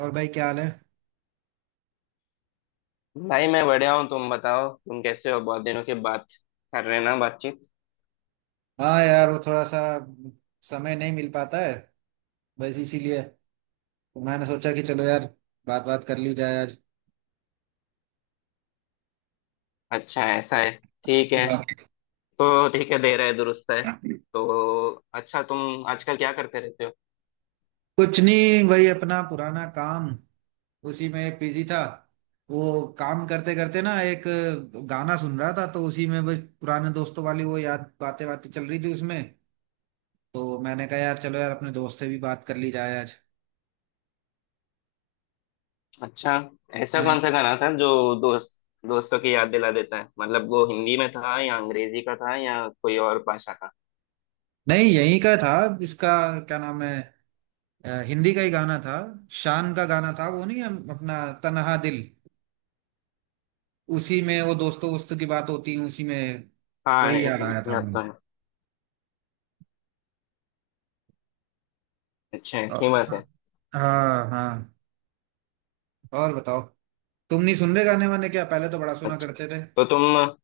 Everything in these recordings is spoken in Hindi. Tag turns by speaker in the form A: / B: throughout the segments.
A: और भाई क्या हाल है।
B: भाई मैं बढ़िया हूँ। तुम बताओ तुम कैसे हो। बहुत दिनों के बाद कर रहे हैं ना बातचीत।
A: हाँ यार, वो थोड़ा सा समय नहीं मिल पाता है, बस इसीलिए तो मैंने सोचा कि चलो यार, बात बात कर ली जाए आज।
B: अच्छा ऐसा है। ठीक है।
A: हाँ।
B: तो ठीक है, दे रहा है, दुरुस्त है। तो अच्छा, तुम आजकल क्या करते रहते हो।
A: कुछ नहीं वही अपना पुराना काम, उसी में बिजी था। वो काम करते करते ना एक गाना सुन रहा था तो उसी में बस पुराने दोस्तों वाली वो याद बातें बातें चल रही थी उसमें, तो मैंने कहा यार चलो यार अपने दोस्त से भी बात कर ली जाए आज।
B: अच्छा, ऐसा
A: हाँ।
B: कौन सा गाना था जो दोस्त दोस्तों की याद दिला देता है। मतलब वो हिंदी में था या अंग्रेजी का था या कोई और भाषा का।
A: नहीं यहीं का था। इसका क्या नाम है, हिंदी का ही गाना था। शान का गाना था वो, नहीं हम अपना तन्हा दिल, उसी में वो दोस्तों वोस्तों की बात होती है उसी में।
B: हाँ,
A: वही
B: याद
A: याद
B: तो
A: आया था
B: है।
A: मुझे।
B: अच्छा,
A: अ,
B: ऐसी बात है।
A: हाँ हाँ, और बताओ। तुम नहीं सुन रहे गाने वाने क्या, पहले तो बड़ा सुना
B: अच्छा,
A: करते थे।
B: तो तुम,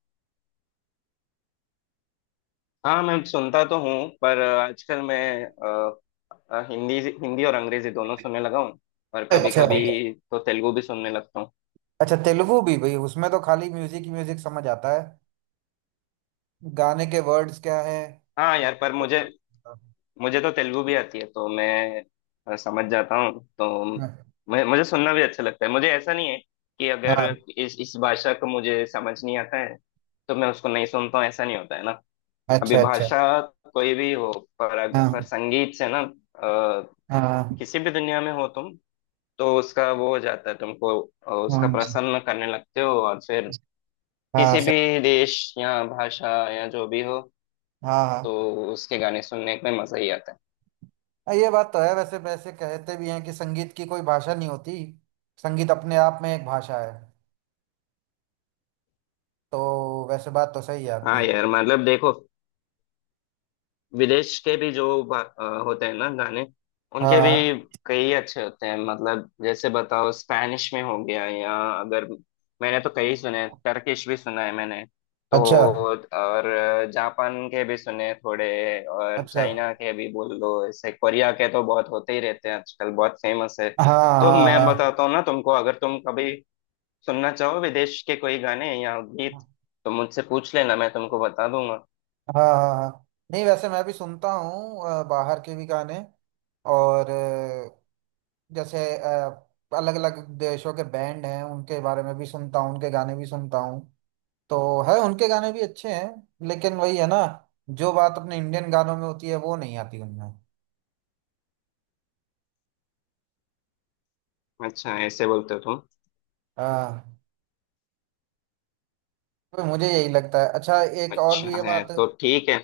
B: हाँ मैं सुनता तो हूँ। पर आजकल मैं हिंदी हिंदी और अंग्रेजी दोनों सुनने लगा हूँ। और कभी
A: अच्छा,
B: कभी तो तेलुगु भी सुनने लगता हूँ।
A: अच्छा तेलुगु भी भाई, उसमें तो खाली म्यूजिक ही म्यूजिक समझ आता है। गाने के वर्ड्स क्या है
B: हाँ
A: ये
B: यार,
A: सब
B: पर
A: तो
B: मुझे
A: समझ नहीं आता।
B: मुझे तो तेलुगु भी आती है तो मैं समझ जाता हूँ। तो
A: हाँ,
B: मैं मुझे सुनना भी अच्छा लगता है। मुझे ऐसा नहीं है कि अगर
A: हाँ,
B: इस भाषा को मुझे समझ नहीं आता है तो मैं उसको नहीं सुनता हूँ। ऐसा नहीं होता है ना। अभी
A: अच्छा अच्छा।
B: भाषा कोई भी हो, पर
A: हाँ
B: संगीत से ना, अ,
A: हाँ हाँ।
B: किसी भी दुनिया में हो तुम, तो उसका वो हो जाता है तुमको। उसका प्रसन्न करने लगते हो। और फिर
A: हाँ
B: किसी
A: सही।
B: भी देश या भाषा या जो भी हो,
A: हाँ
B: तो
A: हाँ
B: उसके गाने सुनने में मजा ही आता है।
A: हाँ, ये बात तो है वैसे, वैसे कहते भी हैं कि संगीत की कोई भाषा नहीं होती, संगीत अपने आप में एक भाषा है। तो वैसे बात तो सही है आपकी।
B: हाँ यार, मतलब देखो, विदेश के भी जो होते हैं ना गाने, उनके भी
A: हाँ।
B: कई अच्छे होते हैं। मतलब जैसे बताओ, स्पैनिश में हो गया या अगर, मैंने तो कई सुने। टर्किश भी सुना है मैंने। तो
A: अच्छा,
B: और जापान के भी सुने थोड़े, और
A: अच्छा।
B: चाइना के भी बोल लो ऐसे। कोरिया के तो बहुत होते ही रहते हैं आजकल, बहुत फेमस है।
A: हाँ
B: तो
A: हाँ
B: मैं
A: हाँ।
B: बताता हूँ ना तुमको, अगर तुम कभी सुनना चाहो विदेश के कोई गाने या गीत, तो मुझसे पूछ लेना, मैं तुमको बता दूंगा।
A: हाँ हाँ हाँ। नहीं वैसे मैं भी सुनता हूँ बाहर के भी गाने, और जैसे अलग अलग देशों के बैंड हैं उनके बारे में भी सुनता हूँ, उनके गाने भी सुनता हूँ। तो है, उनके गाने भी अच्छे हैं, लेकिन वही है ना, जो बात अपने इंडियन गानों में होती है वो नहीं आती उनमें।
B: अच्छा, ऐसे बोलते हो तुम।
A: हाँ, तो मुझे यही लगता है। अच्छा एक और भी
B: अच्छा
A: ये
B: है
A: बात है।
B: तो ठीक है।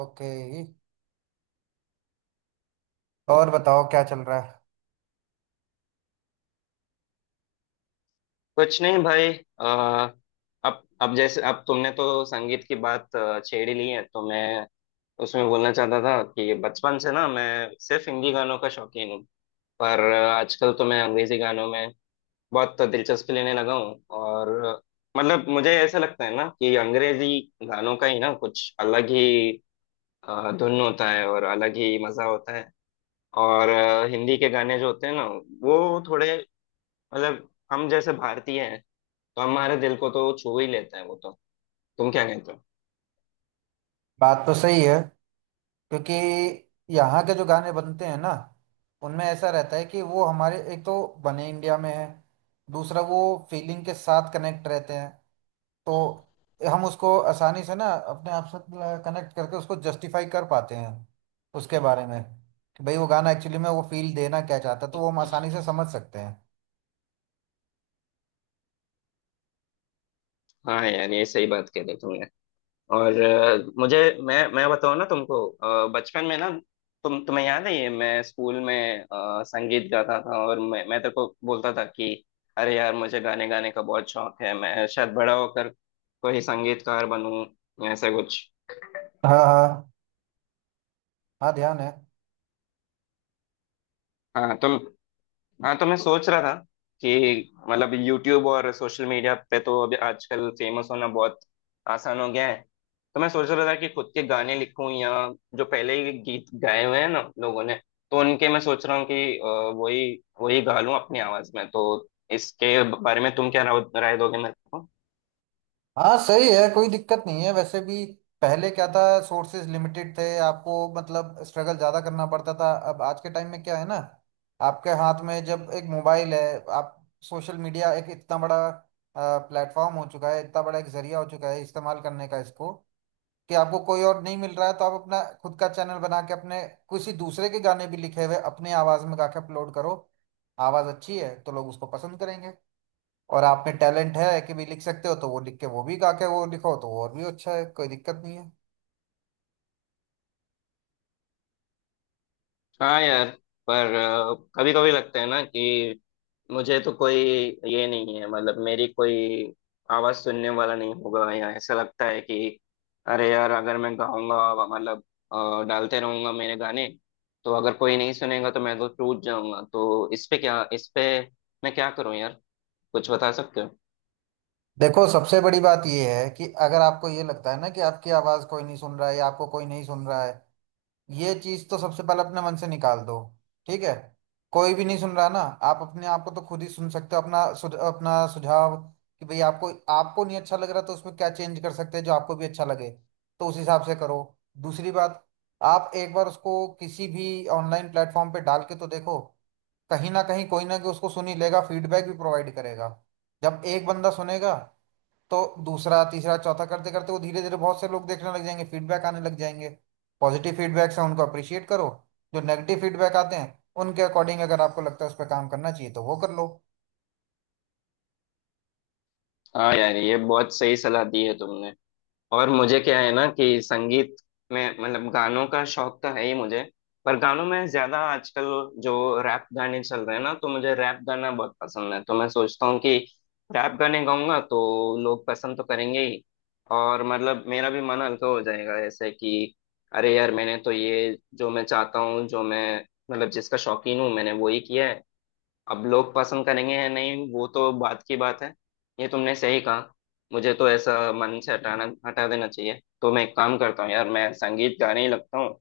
A: ओके, और बताओ क्या चल रहा है।
B: कुछ नहीं भाई, अ, अब जैसे, अब तुमने तो संगीत की बात छेड़ ही ली है, तो मैं उसमें बोलना चाहता था कि बचपन से ना मैं सिर्फ हिंदी गानों का शौकीन हूँ। पर आजकल तो मैं अंग्रेजी गानों में बहुत दिलचस्पी लेने लगा हूँ। और मतलब मुझे ऐसा लगता है ना कि अंग्रेजी गानों का ही ना कुछ अलग ही धुन होता है और अलग ही मजा होता है। और हिंदी के गाने जो होते हैं ना, वो थोड़े, मतलब हम जैसे भारतीय हैं, तो हमारे दिल को तो छू ही लेता है वो तो। तुम क्या कहते हो।
A: बात तो सही है, क्योंकि यहाँ के जो गाने बनते हैं ना, उनमें ऐसा रहता है कि वो हमारे, एक तो बने इंडिया में है, दूसरा वो फीलिंग के साथ कनेक्ट रहते हैं। तो हम उसको आसानी से ना अपने आप से कनेक्ट करके उसको जस्टिफाई कर पाते हैं उसके बारे में, कि भाई वो गाना एक्चुअली में वो फील देना क्या चाहता है, तो वो हम आसानी से समझ सकते हैं।
B: हाँ यार, ये सही बात कह रहे हो तुमने। और मुझे, मैं बताऊँ ना तुमको, बचपन में ना, तुम्हें याद है ये, मैं स्कूल में संगीत गाता था, और मैं तेरे को बोलता था कि अरे यार, मुझे गाने गाने का बहुत शौक है, मैं शायद बड़ा होकर कोई संगीतकार बनूं, ऐसा कुछ।
A: हाँ हाँ, हाँ ध्यान है।
B: हाँ तुम, हाँ तो मैं सोच रहा था कि मतलब यूट्यूब और सोशल मीडिया पे तो अभी आजकल फेमस होना बहुत आसान हो गया है। तो मैं सोच रहा था कि खुद के गाने लिखूं या जो पहले ही गीत गाए हुए हैं ना लोगों ने, तो उनके मैं सोच रहा हूँ कि वही वही गा लूं अपनी आवाज में। तो इसके बारे में तुम क्या राय दोगे मेरे को।
A: हाँ सही है, कोई दिक्कत नहीं है। वैसे भी पहले क्या था, सोर्सेज लिमिटेड थे आपको, मतलब स्ट्रगल ज़्यादा करना पड़ता था। अब आज के टाइम में क्या है ना, आपके हाथ में जब एक मोबाइल है, आप, सोशल मीडिया एक इतना बड़ा प्लेटफॉर्म हो चुका है, इतना बड़ा एक जरिया हो चुका है इस्तेमाल करने का, इसको कि आपको कोई और नहीं मिल रहा है तो आप अपना खुद का चैनल बना के अपने किसी दूसरे के गाने भी लिखे हुए अपने आवाज़ में गा के अपलोड करो। आवाज़ अच्छी है तो लोग उसको पसंद करेंगे, और आप में टैलेंट है कि भी लिख सकते हो तो वो लिख के वो भी गा के वो लिखो तो और भी अच्छा है। कोई दिक्कत नहीं है।
B: हाँ यार, पर कभी कभी लगता है ना कि मुझे तो कोई ये नहीं है, मतलब मेरी कोई आवाज सुनने वाला नहीं होगा। या ऐसा लगता है कि अरे यार, अगर मैं गाऊंगा, मतलब डालते रहूंगा मेरे गाने, तो अगर कोई नहीं सुनेगा तो मैं तो टूट जाऊंगा। तो इस पे क्या, इस पे मैं क्या करूं यार, कुछ बता सकते हो।
A: देखो सबसे बड़ी बात ये है कि अगर आपको ये लगता है ना कि आपकी आवाज़ कोई नहीं सुन रहा है, या आपको कोई नहीं सुन रहा है, ये चीज़ तो सबसे पहले अपने मन से निकाल दो। ठीक है। कोई भी नहीं सुन रहा ना, आप अपने आप को तो खुद ही सुन सकते हो, अपना अपना सुझाव, कि भाई आपको आपको नहीं अच्छा लग रहा तो उसमें क्या चेंज कर सकते हैं जो आपको भी अच्छा लगे, तो उस हिसाब से करो। दूसरी बात, आप एक बार उसको किसी भी ऑनलाइन प्लेटफॉर्म पे डाल के तो देखो, कहीं ना कहीं कोई ना कोई उसको सुन ही लेगा, फीडबैक भी प्रोवाइड करेगा। जब एक बंदा सुनेगा तो दूसरा तीसरा चौथा करते करते वो धीरे धीरे बहुत से लोग देखने लग जाएंगे, फीडबैक आने लग जाएंगे। पॉजिटिव फीडबैक्स हैं उनको अप्रिशिएट करो, जो नेगेटिव फीडबैक आते हैं उनके अकॉर्डिंग अगर आपको लगता है उस पर काम करना चाहिए तो वो कर लो।
B: हाँ यार, ये बहुत सही सलाह दी है तुमने। और मुझे क्या है ना कि संगीत में, मतलब गानों का शौक तो है ही मुझे। पर गानों में ज्यादा आजकल जो रैप गाने चल रहे हैं ना, तो मुझे रैप गाना बहुत पसंद है। तो मैं सोचता हूँ कि रैप गाने गाऊंगा तो लोग पसंद तो करेंगे ही, और मतलब मेरा भी मन हल्का हो जाएगा ऐसे कि अरे यार, मैंने तो ये जो मैं चाहता हूँ, जो मैं मतलब जिसका शौकीन हूँ, मैंने वो ही किया है। अब लोग पसंद करेंगे या नहीं वो तो बात की बात है। ये तुमने सही कहा, मुझे तो ऐसा मन से हटा देना चाहिए। तो मैं एक काम करता हूँ यार, मैं संगीत गाने ही लगता हूँ।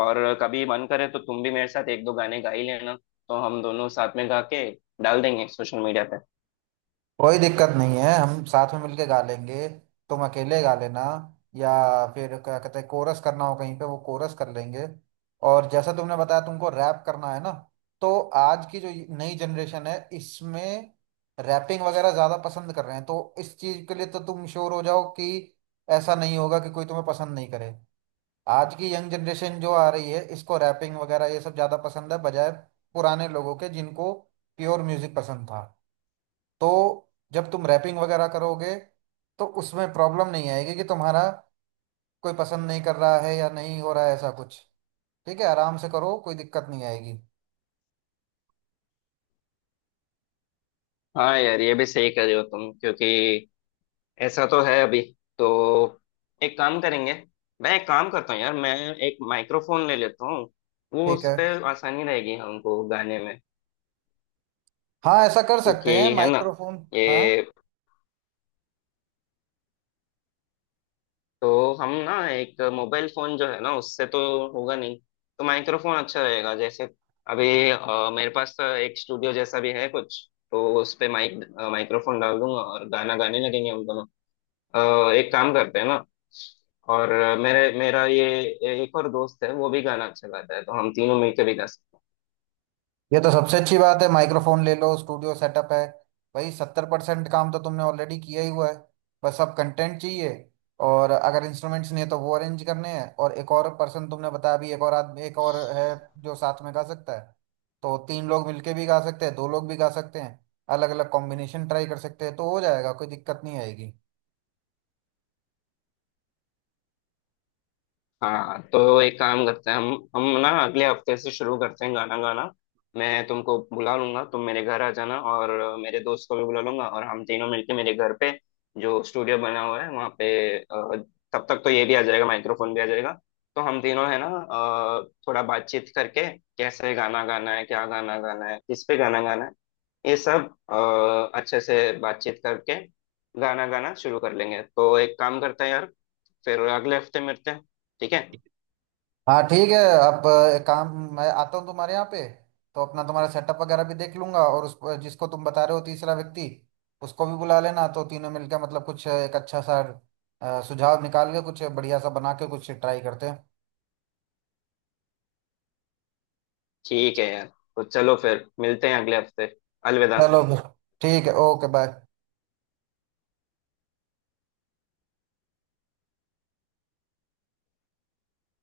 B: और कभी मन करे तो तुम भी मेरे साथ एक दो गाने गा ही लेना। तो हम दोनों साथ में गा के डाल देंगे सोशल मीडिया पे।
A: कोई दिक्कत नहीं है, हम साथ में मिलके गा लेंगे। तुम अकेले गा लेना, या फिर क्या कहते हैं कोरस करना हो कहीं पे, वो कोरस कर लेंगे। और जैसा तुमने बताया तुमको रैप करना है ना, तो आज की जो नई जनरेशन है इसमें रैपिंग वगैरह ज़्यादा पसंद कर रहे हैं, तो इस चीज़ के लिए तो तुम श्योर हो जाओ कि ऐसा नहीं होगा कि कोई तुम्हें पसंद नहीं करे। आज की यंग जनरेशन जो आ रही है इसको रैपिंग वगैरह ये सब ज़्यादा पसंद है, बजाय पुराने लोगों के, जिनको प्योर म्यूज़िक पसंद था। तो जब तुम रैपिंग वगैरह करोगे तो उसमें प्रॉब्लम नहीं आएगी कि तुम्हारा कोई पसंद नहीं कर रहा है या नहीं हो रहा है, ऐसा कुछ। ठीक है, आराम से करो, कोई दिक्कत नहीं आएगी।
B: हाँ यार, ये भी सही कर रहे हो तुम। क्योंकि ऐसा तो है अभी। तो एक काम करेंगे, मैं एक काम करता हूँ यार, मैं एक माइक्रोफोन ले लेता हूँ। वो
A: ठीक
B: उस
A: है।
B: पर आसानी रहेगी हमको गाने में।
A: हाँ ऐसा कर सकते
B: क्योंकि
A: हैं,
B: है ना
A: माइक्रोफोन।
B: ये,
A: हाँ,
B: तो हम ना एक मोबाइल फोन जो है ना, उससे तो होगा नहीं। तो माइक्रोफोन अच्छा रहेगा। जैसे अभी मेरे पास तो एक स्टूडियो जैसा भी है कुछ, तो उस पे माइक्रोफोन डाल दूंगा और गाना गाने लगेंगे हम दोनों। एक काम करते हैं ना, और मेरे मेरा ये एक और दोस्त है, वो भी गाना अच्छा गाता है, तो हम तीनों मिलकर भी गा सकते हैं।
A: ये तो सबसे अच्छी बात है, माइक्रोफोन ले लो, स्टूडियो सेटअप है, भाई 70% काम तो तुमने ऑलरेडी किया ही हुआ है। बस अब कंटेंट चाहिए, और अगर इंस्ट्रूमेंट्स नहीं है तो वो अरेंज करने हैं। और एक और पर्सन तुमने बताया अभी, एक और आदमी एक और है जो साथ में गा सकता है, तो तीन लोग मिलके भी गा सकते हैं, दो लोग भी गा सकते हैं। अलग अलग कॉम्बिनेशन ट्राई कर सकते हैं, तो हो जाएगा, कोई दिक्कत नहीं आएगी।
B: हाँ तो एक काम करते हैं, हम ना अगले हफ्ते से शुरू करते हैं गाना गाना। मैं तुमको बुला लूंगा, तुम मेरे घर आ जाना, और मेरे दोस्त को भी बुला लूंगा, और हम तीनों मिलके मेरे घर पे जो स्टूडियो बना हुआ है वहाँ पे, तब तक तो ये भी आ जाएगा, माइक्रोफोन भी आ जाएगा। तो हम तीनों है ना, अ, थोड़ा बातचीत करके कैसे गाना गाना है, क्या गाना गाना है, किस पे गाना गाना है, ये सब अच्छे से बातचीत करके गाना गाना शुरू कर लेंगे। तो एक काम करते हैं यार, फिर अगले हफ्ते मिलते हैं। ठीक है।
A: हाँ ठीक है। आप एक काम, मैं आता हूँ तुम्हारे यहाँ पे, तो अपना तुम्हारा सेटअप वगैरह भी देख लूंगा, और उस, जिसको तुम बता रहे हो तीसरा व्यक्ति, उसको भी बुला लेना, तो तीनों मिलकर मतलब कुछ एक अच्छा सा सुझाव निकाल के कुछ बढ़िया सा बना के कुछ ट्राई करते हैं।
B: ठीक है यार, तो चलो फिर मिलते हैं अगले हफ्ते। अलविदा।
A: चलो फिर, ठीक है, ओके बाय।